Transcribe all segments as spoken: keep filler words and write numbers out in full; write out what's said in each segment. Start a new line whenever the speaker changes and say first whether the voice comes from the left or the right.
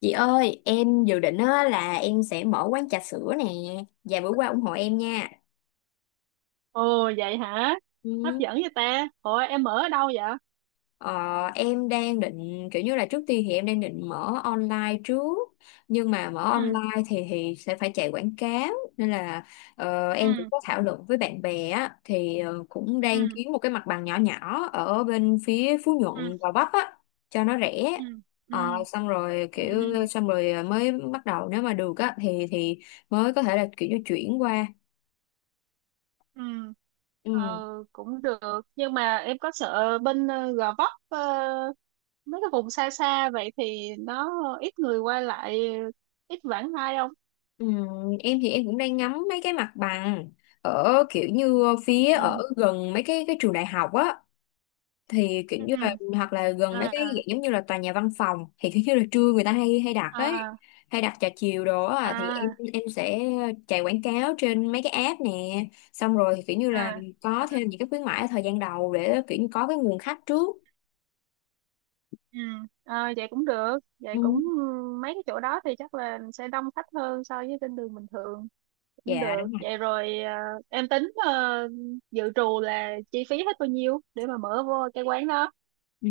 left: Chị ơi, em dự định á, là em sẽ mở quán trà sữa nè. Vài bữa qua ủng hộ em nha.
right: Ồ vậy hả? Hấp
left: Ừ.
right: dẫn vậy ta. Ủa em ở đâu vậy?
left: Ờ, em đang định, kiểu như là trước tiên thì em đang định mở online trước. Nhưng mà mở
right: Ừ.
left: online thì thì sẽ phải chạy quảng cáo. Nên là ờ,
right: Ừ.
left: em cũng có thảo luận với bạn bè á. Thì ờ, cũng đang
right: Ừ.
left: kiếm một cái mặt bằng nhỏ nhỏ ở bên phía Phú
right: Ừ.
left: Nhuận, Gò Vấp á. Cho nó rẻ.
right: Ừ.
left: Ờ,
right: Ừ.
left: xong rồi kiểu
right: Ừ.
left: xong rồi ờ, mới bắt đầu nếu mà được á thì thì mới có thể là kiểu như chuyển qua.
right: Ừ.
left: Ừ,
right: Ờ, cũng được. Nhưng mà em có sợ bên ờ, Gò Vấp, ờ, mấy cái vùng xa xa vậy thì nó ít người qua lại, ít vãng lai không?
left: ừ, em thì em cũng đang ngắm mấy cái mặt bằng ở kiểu như phía
right: Ừ.
left: ở gần mấy cái cái trường đại học á, thì kiểu
right: Ừ.
left: như là hoặc là gần mấy cái
right: À.
left: dạng giống như là tòa nhà văn phòng, thì kiểu như là trưa người ta hay hay đặt ấy,
right: À.
left: hay đặt trà chiều đồ á thì em
right: À.
left: em sẽ chạy quảng cáo trên mấy cái app nè, xong rồi thì kiểu như là
right: À.
left: có thêm những cái khuyến mãi ở thời gian đầu để kiểu như có cái nguồn khách trước.
right: Ừ. Ờ vậy cũng được. Vậy
left: Ừ,
right: cũng, ừ, mấy cái chỗ đó thì chắc là sẽ đông khách hơn so với trên đường bình thường. Cũng
left: dạ
right: được
left: đúng.
right: vậy rồi à? Em tính ờ, dự trù là chi phí hết bao nhiêu để mà mở vô cái quán đó.
left: Ừ,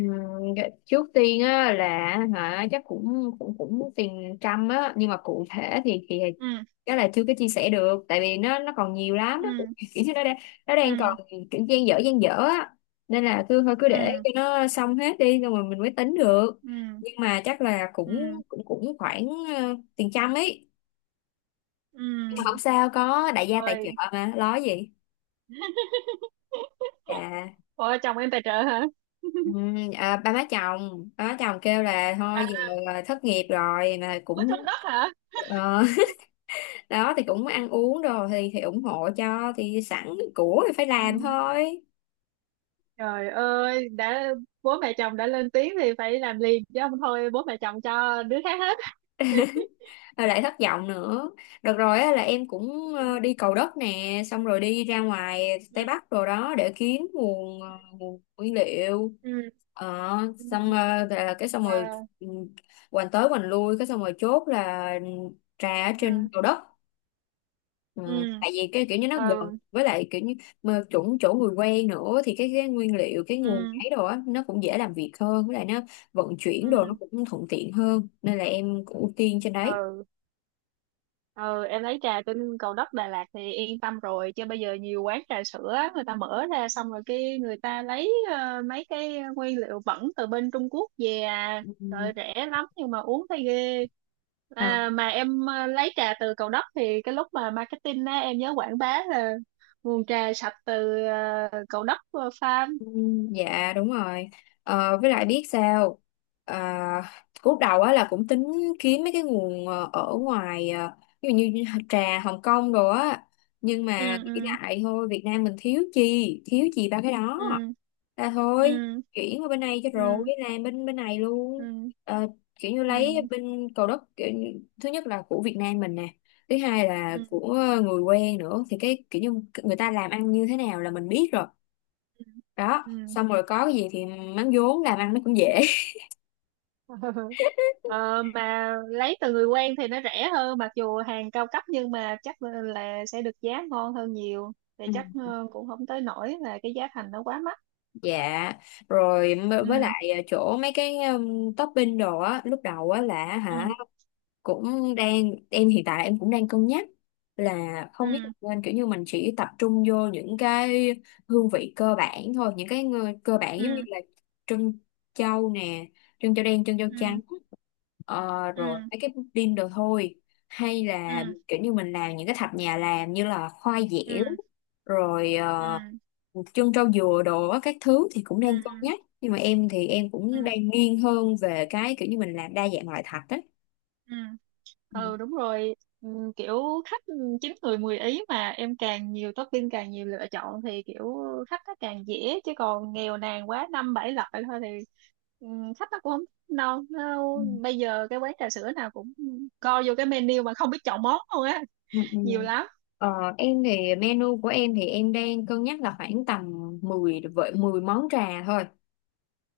left: dạ, trước tiên á là hả chắc cũng cũng cũng tiền trăm á, nhưng mà cụ thể thì thì
right: Ừ.
left: cái là chưa có chia sẻ được, tại vì nó nó còn nhiều lắm, nó
right: Ừ.
left: cũng- kiểu như nó đang, nó đang
right: Ừ.
left: còn kiểu dang dở dang dở á, nên là cứ thôi cứ để
right: Ừ.
left: cho nó xong hết đi rồi mình mới tính được.
right: Ừ.
left: Nhưng mà chắc là cũng
right: Ừ.
left: cũng cũng khoảng ờ, tiền trăm ấy,
right: Ừ.
left: nhưng mà không sao, có đại gia tài
right: Rồi.
left: trợ mà lo gì. À,
right: Ủa chồng em tài trợ hả?
left: ừ, à, ba má chồng ba má chồng kêu là
right: À,
left: thôi giờ là thất nghiệp rồi mà
right: có trống
left: cũng
right: đất hả?
left: ờ, đó thì cũng ăn uống đồ thì thì ủng hộ cho, thì sẵn của thì phải làm
right: Ừ.
left: thôi.
right: Trời ơi, đã bố mẹ chồng đã lên tiếng thì phải làm liền chứ không thôi bố mẹ chồng cho đứa khác hết.
left: Rồi lại thất vọng nữa. Được rồi á, là em cũng
right: Ừ.
left: ờ, đi Cầu Đất nè, xong rồi đi ra ngoài Tây Bắc rồi đó để kiếm nguồn ờ, nguồn nguyên liệu.
right: Ừ.
left: ờ,
right: Ừ.
left: xong ờ, là cái xong rồi,
right: À.
left: ừ, hoành tới hoành lui cái xong rồi chốt là ừ, trà ở trên
right: À.
left: Cầu Đất. Ờ,
right: Ừ.
left: tại vì cái kiểu như nó gần,
right: Ừ.
left: với lại kiểu như mà chỗ chỗ người quen nữa, thì cái, cái nguyên liệu cái nguồn
right: Ừ.
left: ấy đồ á nó cũng dễ làm việc hơn, với lại nó vận chuyển đồ nó
right: Ừ.
left: cũng thuận tiện hơn nên là em cũng ưu tiên trên đấy.
right: Ừ. Ừ. Em lấy trà trên Cầu Đất Đà Lạt thì yên tâm rồi, chứ bây giờ nhiều quán trà sữa người ta mở ra xong rồi cái người ta lấy ờ, mấy cái nguyên liệu bẩn từ bên Trung Quốc về à.
left: Ừ.
right: Rồi rẻ lắm nhưng mà uống thấy ghê. À, mà em ờ, lấy trà từ Cầu Đất thì cái lúc mà marketing á em nhớ quảng bá là nguồn trà sạch từ ờ, Cầu Đất ờ, farm.
left: Ừ, dạ đúng rồi. Ờ, với lại biết sao, à, lúc đầu á là cũng tính kiếm mấy cái nguồn ờ, ở ngoài, ờ, ví dụ như trà Hồng Kông rồi á, nhưng
right: Ừ.
left: mà nghĩ
right: Ừ.
left: lại thôi Việt Nam mình thiếu chi thiếu gì ba cái đó, là thôi
right: Ừ.
left: chuyển qua bên này cho
right: Ừ.
left: rồi, làm bên bên này luôn.
right: Ừ.
left: Ờ, kiểu như
right: Ừ.
left: lấy bên Cầu Đất kiểu, như- thứ nhất là của Việt Nam mình nè, thứ hai
right: Ừ.
left: là
right: Ừ.
left: của người quen nữa, thì cái kiểu như người ta làm ăn như thế nào là mình biết rồi,
right: Ừ.
left: đó
right: Ừ.
left: xong rồi có cái gì thì mắm vốn làm ăn nó cũng dễ.
right: Ừ.
left: Ừ.
right: Ờ, mà lấy từ người quen thì nó rẻ hơn mặc dù hàng cao cấp nhưng mà chắc là là sẽ được giá ngon hơn nhiều, thì chắc ờ, cũng không tới nỗi là cái giá thành nó quá mắc.
left: Dạ rồi m- với
right: Ừ.
left: lại à, chỗ mấy cái um, topping đồ á lúc đầu á là hả
right: Ừ.
left: cũng đang em, hiện tại em cũng đang cân nhắc là không
right: Ừ.
left: biết nên kiểu như mình chỉ tập trung vô những cái hương vị cơ bản thôi, những cái ngư- cơ bản giống như
right: Ừ.
left: là trân châu nè, trân châu đen trân châu trắng,
right: Ừ.
left: ờ,
right: Ừ.
left: rồi mấy cái pudding đồ thôi, hay là
right: Ừ.
left: kiểu như mình làm những cái thạch nhà làm như là khoai
right: Ừ.
left: dẻo rồi
right: Ừ.
left: ờ, trân trâu dừa đồ á, các thứ, thì cũng
right: Ừ.
left: đang cân
right: Ừ.
left: nhắc nhưng mà em thì em
right: Ừ.
left: cũng đang nghiêng hơn về cái kiểu như mình làm đa dạng loại thạch á.
right: Ừ. Ừ đúng rồi. Ừm, kiểu khách chín người mười ý mà em càng nhiều topping càng nhiều lựa chọn thì kiểu khách nó càng dễ, chứ còn nghèo nàn quá năm bảy loại thôi thì ừm, khách nó cũng không no nó.
left: Ừ,
right: Bây giờ cái quán trà sữa nào cũng co vô cái menu mà không biết chọn món luôn á,
left: ừ, ừ.
right: nhiều lắm.
left: Ờ, em thì menu của em thì em đang cân nhắc là khoảng tầm mười vậy mười món trà thôi.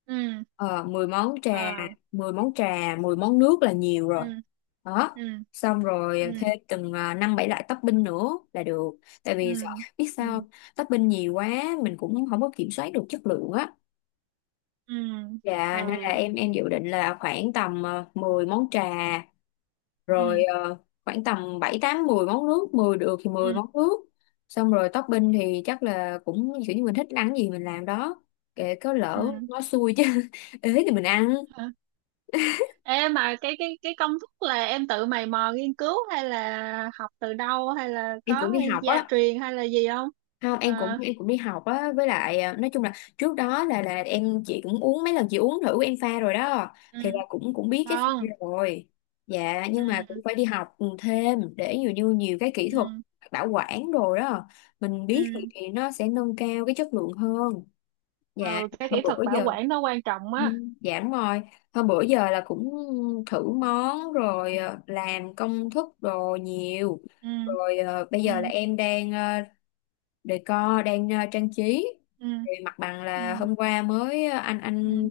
right: Ừ.
left: Ờ, mười món trà,
right: Ờ.
left: mười món trà, mười món nước là nhiều rồi.
right: Ừ.
left: Đó.
right: Ừ.
left: Xong
right: Ừ.
left: rồi thêm từng à, năm bảy loại topping nữa là được. Tại
right: Ừ.
left: vì sợ biết
right: Ừ.
left: sao không? Topping nhiều quá mình cũng không có kiểm soát được chất lượng á.
right: Ừ.
left: Dạ nên là
right: Ừ.
left: em em dự định là khoảng tầm ờ, mười món trà
right: Ừ.
left: rồi ờ, khoảng tầm bảy tám mười món nước, mười được thì
right: Ừ.
left: mười món nước. Xong rồi topping thì chắc là cũng kiểu như mình thích ăn gì mình làm đó. Kệ có lỡ nó xui chứ ế thì mình ăn.
right: Ừ. Ê mà cái cái cái công thức là em tự mày mò nghiên cứu hay là học từ đâu hay là
left: Em cũng
right: có
left: đi học
right: gia
left: á.
right: truyền hay là gì không?
left: Không em cũng
right: À.
left: em cũng đi học á, với lại à, nói chung là trước đó là là em, chị cũng uống mấy lần, chị uống thử em pha rồi đó, thì là
right: Ừ.
left: cũng cũng biết cái pha
right: Ngon.
left: rồi. Dạ
right: Ừ.
left: nhưng mà cũng phải đi học ừ, thêm để nhiều như nhiều cái kỹ
right: Ừ.
left: thuật bảo quản đồ đó mình biết thì,
right: Ừ.
left: thì nó sẽ nâng cao cái chất lượng hơn. Dạ.
right: Ừ, cái
left: Hôm
right: kỹ thuật
left: bữa
right: bảo
left: giờ.
right: quản nó quan trọng
left: Ừ,
right: á.
left: dạ đúng rồi. Hôm bữa giờ là cũng thử món rồi, ờ, làm công thức đồ nhiều.
right: Ừ.
left: Rồi ờ, bây
right: Ừ.
left: giờ là em đang ờ, decor, đang ờ, trang trí,
right: Ừ.
left: thì mặt bằng là
right: Ừ.
left: hôm qua mới ờ, anh anh
right: Ừ.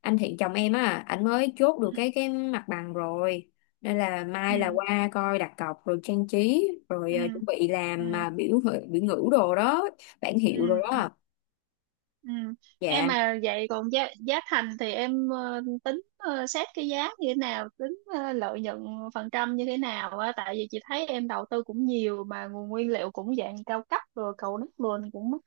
left: anh Thiện chồng em á, ảnh mới chốt
right: Ừ.
left: được cái cái mặt bằng rồi, nên là
right: Ừ.
left: mai là qua coi đặt cọc rồi trang trí
right: Ừ.
left: rồi ờ, chuẩn bị
right: Ừ.
left: làm mà biểu ngữ- biểu ngữ đồ đó, bảng hiệu rồi
right: Ừ.
left: đó.
right: Ừ. Em
left: Dạ.
right: mà vậy còn giá giá thành thì em ờ, tính ờ, xét cái giá như thế nào, tính ờ, lợi nhuận phần trăm như thế nào á, tại vì chị thấy em đầu tư cũng nhiều mà nguồn nguyên liệu cũng dạng cao cấp rồi cầu đất luôn cũng mắc.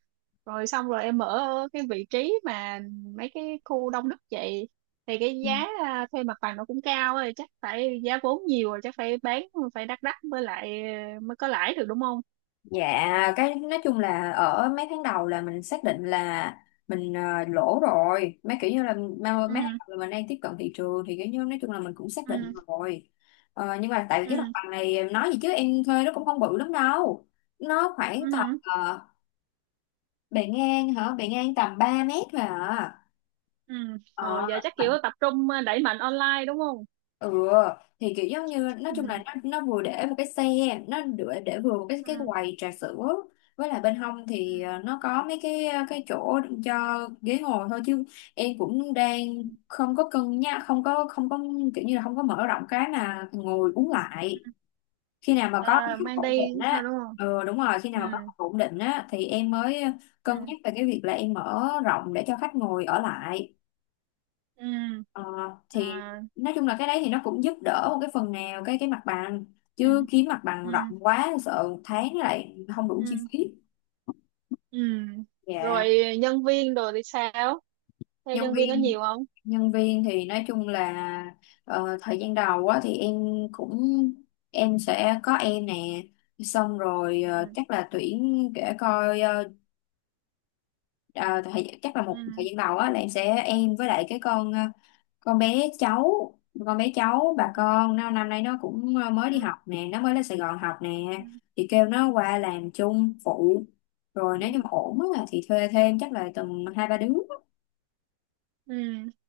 right: Rồi xong rồi em ở cái vị trí mà mấy cái khu đông đúc vậy thì cái giá ờ, thuê mặt bằng nó cũng cao rồi, chắc phải giá vốn nhiều rồi chắc phải bán phải đắt đắt mới lại ờ, mới có lãi được đúng không?
left: Dạ, cái nói chung là ở mấy tháng đầu là mình xác định là mình ờ, lỗ rồi. Mấy kiểu như là mà- mấy tháng
right: Ừ.
left: đầu là mình đang tiếp cận thị trường thì kiểu như nói chung là mình cũng xác định
right: Ừ.
left: rồi. Ờ, nhưng mà tại vì cái mặt
right: Ừ.
left: bằng này em nói gì chứ em thuê nó cũng không bự lắm đâu. Nó khoảng tầm
right: Ừ.
left: ờ, bề ngang hả? Bề ngang tầm ba mét thôi à.
right: Ừ rồi,
left: Ờ
right: giờ chắc kiểu tập trung ờ, đẩy mạnh online đúng không?
left: ừ, thì kiểu giống như nói
right: Ừ.
left: chung là nó nó vừa để một cái xe, nó để, để vừa một cái
right: Ừ.
left: cái quầy trà sữa, với lại bên hông
right: Ừ.
left: thì ờ, nó có mấy cái ờ, cái chỗ cho ghế ngồi thôi, chứ em cũng đang không có cân nhắc, không có không có kiểu như là không có mở rộng cái mà ngồi uống lại,
right: Ừ.
left: khi nào mà có cái
right: À,
left: khách
right: mang
left: ổn
right: đi
left: định
right: sao
left: á.
right: đúng không?
left: Ừ đúng rồi, khi nào
right: Ừ.
left: mà có khách ổn định á thì em mới
right: Ừ.
left: cân nhắc về cái việc là em mở rộng để cho khách ngồi ở lại.
right: Ừ.
left: Ờ, thì
right: À.
left: nói chung là cái đấy thì nó cũng giúp đỡ một cái phần nào cái cái mặt bằng,
right: Ừ.
left: chứ kiếm mặt bằng
right: Ừ.
left: rộng quá sợ một tháng lại không đủ chi
right: Ừ.
left: phí.
right: Ừ rồi,
left: Dạ.
right: nhân viên đồ thì sao? Thuê
left: Nhân
right: nhân viên có
left: viên,
right: nhiều không?
left: nhân viên thì nói chung là ờ, thời gian đầu á thì em cũng em sẽ có em nè, xong rồi ờ,
right: Ừ.
left: chắc là tuyển để coi ờ, ờ, thời, chắc là một thời
right: Ừ.
left: gian đầu á là em sẽ em, với lại cái con ờ, con bé cháu con bé cháu bà
right: Ừ.
left: con nó năm nay nó cũng ờ, mới đi
right: Ừ.
left: học nè, nó mới lên Sài Gòn học nè,
right: Ừ.
left: thì kêu nó qua làm chung phụ, rồi
right: Ừ.
left: nếu như mà ổn á thì thuê thêm chắc là tầm hai ba đứa.
right: Ừ.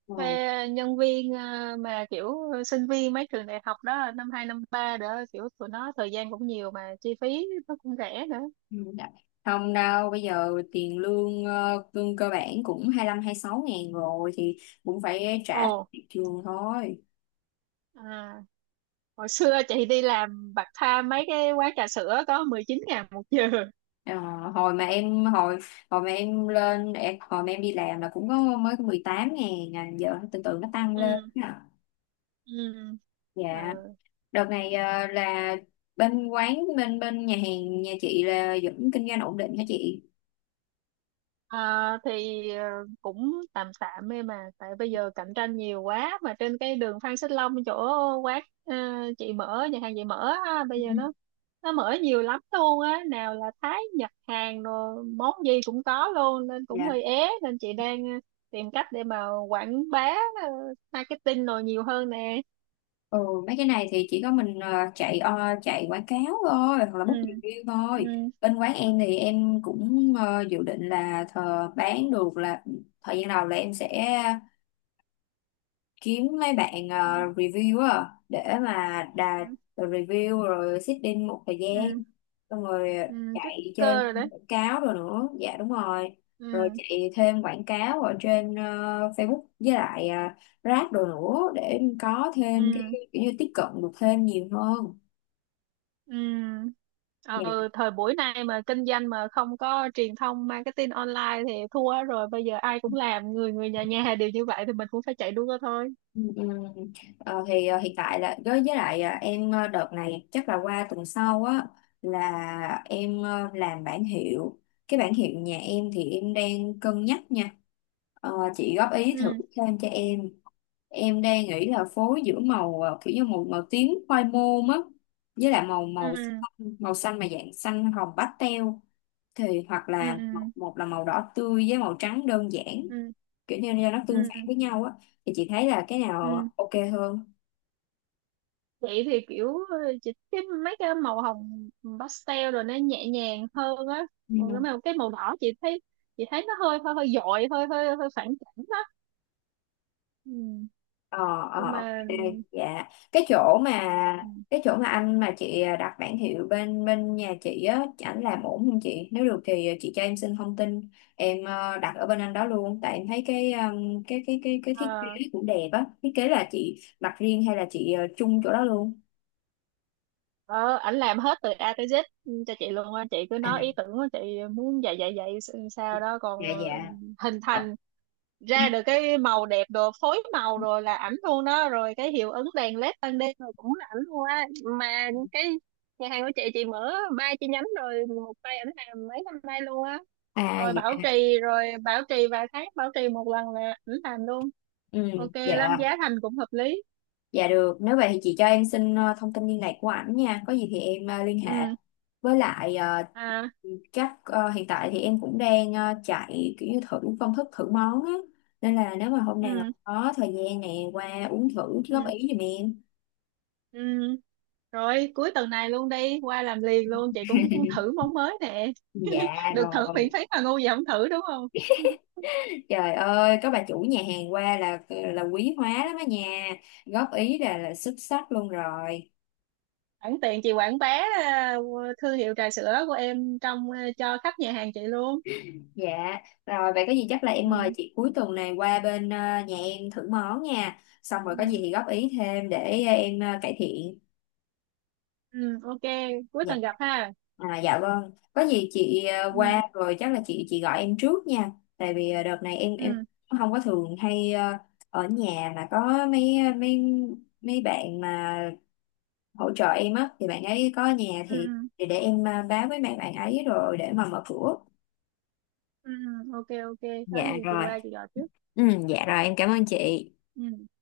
left: Ừ.
right: Thuê nhân viên ờ, mà kiểu sinh viên mấy trường đại học đó năm hai năm ba đó kiểu tụi nó thời gian cũng nhiều mà chi phí nó cũng rẻ nữa.
left: Ừ. Dạ. Không đâu, bây giờ tiền lương ờ, lương cơ bản cũng hai lăm sáu ngàn rồi, thì cũng phải
right: Ồ.
left: trả tiền trường thôi.
right: À, hồi xưa chị đi làm part time mấy cái quán trà sữa có mười chín ngàn một giờ.
left: Ờ, hồi mà em hồi hồi mà em lên em, hồi mà em đi làm là cũng có mới có mười tám ngàn à, giờ từ từ nó tăng lên
right: Ừ.
left: à.
right: Ừ.
left: Dạ.
right: Ờ.
left: Đợt này ờ, là bên quán bên bên nhà hàng nhà chị là vẫn kinh doanh ổn định hả chị?
right: À, thì ờ, cũng tạm tạm ấy mà tại bây giờ cạnh tranh nhiều quá mà trên cái đường Phan Xích Long chỗ quán ờ, chị mở nhà hàng chị mở á, bây
left: Ừ.
right: giờ nó nó mở nhiều lắm luôn á, nào là Thái Nhật Hàn rồi món gì cũng có luôn nên cũng hơi
left: Dạ.
right: ế nên chị đang ờ, tìm cách để mà quảng bá ờ, marketing rồi nhiều hơn nè.
left: Ừ, mấy cái này thì chỉ có mình ờ, chạy ờ, chạy quảng cáo thôi, hoặc là
right: Ừ.
left: book review thôi, bên quán em thì em cũng ờ, dự định là thờ bán được là thời gian đầu là em sẽ kiếm mấy bạn
right: Ừ.
left: ờ, review á để mà đà
right: Ừ.
left: review rồi sitting một thời gian,
right: Ừ.
left: xong rồi
right: Ừ. Tích
left: chạy
right: cơ
left: trên
right: rồi đấy.
left: quảng cáo rồi nữa, dạ đúng rồi, rồi
right: Ừ.
left: chạy thêm quảng cáo ở trên ờ, Facebook với lại uh, Grab rồi nữa để có thêm cái
right: Ừ.
left: kiểu như tiếp cận được thêm nhiều hơn.
right: Ừ.
left: Dạ.
right: Ờ, thời buổi này mà kinh doanh mà không có truyền thông marketing online thì thua rồi, bây giờ ai cũng làm, người người nhà nhà đều như vậy thì mình cũng phải chạy đua thôi.
left: Ừ, ừ. Ờ, thì ờ, hiện tại là với với lại ờ, em ờ, đợt này chắc là qua tuần sau á là em ờ, làm bản hiệu, cái bản hiệu nhà em thì em đang cân nhắc nha. Ờ, chị góp ý thử
right: Ừ.
left: thêm cho em em đang nghĩ là phối giữa màu ờ, kiểu như màu màu tím khoai môn á, với lại màu màu
right: Ừ.
left: xanh- màu xanh mà dạng xanh hồng pastel, thì hoặc
right: Ừ.
left: là
right: Ừ.
left: một, một là màu đỏ tươi với màu trắng đơn giản,
right: Ừ.
left: kiểu như là nó
right: Ừ.
left: tương phản với nhau á, thì chị thấy là cái
right: Ừ.
left: nào OK hơn?
right: Vậy thì kiểu ờ, chị cái mấy cái màu hồng pastel rồi nó nhẹ nhàng hơn á. Còn cái
left: Ừ.
right: màu cái màu đỏ chị thấy chị thấy nó hơi hơi hơi dội hơi hơi hơi phản cảm đó. Ừ.
left: Ờ.
right: Nhưng
left: Ờ,
right: mà
left: OK.
right: ừ.
left: Dạ, cái chỗ
right: Ừ.
left: mà cái chỗ mà anh mà chị đặt bảng hiệu bên bên nhà chị á ảnh làm ổn không chị, nếu được thì chị cho em xin thông tin, em ờ, đặt ở bên anh đó luôn, tại em thấy cái um, cái cái cái cái thiết kế
right: Ờ.
left: cũng đẹp á, thiết kế là chị đặt riêng hay là chị ờ, chung chỗ đó luôn?
right: Ờ, ảnh làm hết từ a tới dét cho chị luôn á, chị cứ
left: À
right: nói ý tưởng của chị muốn dạy dạy dạy s- sao đó, còn
left: dạ dạ.
right: hình
left: Ờ.
right: thành ra được cái màu đẹp đồ phối màu rồi là ảnh luôn đó, rồi cái hiệu ứng đèn led ban đêm rồi cũng là ảnh luôn á, mà cái nhà hàng của chị chị mở ba chi nhánh rồi một tay ảnh làm mấy năm nay luôn á,
left: À
right: rồi bảo
left: dạ.
right: trì rồi bảo trì vài tháng bảo trì một lần là ảnh làm luôn,
left: Ừ,
right: ok lắm,
left: dạ,
right: giá thành cũng hợp lý.
left: dạ được. Nếu vậy thì chị cho em xin ờ, thông tin liên lạc của ảnh nha. Có gì thì em ờ, liên hệ.
right: Ừ.
left: Với lại ờ,
right: À.
left: các ờ, hiện tại thì em cũng đang ờ, chạy kiểu như thử công thức thử món á. Nên là nếu mà hôm
right: Ừ.
left: nào có thời gian nè qua uống thử góp
right: Ừ.
left: ý giùm em.
right: Ừ. Rồi cuối tuần này luôn đi qua làm liền luôn, chị cũng muốn thử món mới nè.
left: Dạ
right: Được thử miễn
left: rồi.
right: phí mà ngu gì không thử đúng không?
left: Trời ơi, có bà chủ nhà hàng qua là ờ, là quý hóa lắm á nha. Góp ý là là xuất sắc luôn rồi.
right: Sẵn tiện chị quảng bá ờ, thương hiệu trà sữa của em trong ờ, cho khách nhà hàng chị luôn.
left: Dạ, rồi vậy có gì chắc là em mời
right: Ừ.
left: chị cuối tuần này qua bên ờ, nhà em thử món nha. Xong rồi
right: Ừ.
left: có gì thì góp ý thêm để ờ, em ờ, cải thiện.
right: Ừ ok, cuối
left: Dạ,
right: tuần gặp ha.
left: à, dạ vâng. Có gì chị ờ,
right: Ừ.
left: qua rồi chắc là chị chị gọi em trước nha. Tại vì ờ, đợt này em em
right: Ừ.
left: không có thường hay ờ, ở nhà, mà có mấy ờ, mấy mấy bạn mà hỗ trợ em á, thì bạn ấy có ở nhà
right: Ừ.
left: thì
right: Ừ.
left: thì để em ờ, báo với mấy bạn ấy rồi để mà mở cửa.
right: Ừ. Ừ. Ok ok, có
left: Dạ
right: gì chị
left: rồi.
right: qua chị gọi trước.
left: Ừ, dạ rồi em cảm ơn chị.
right: Ừ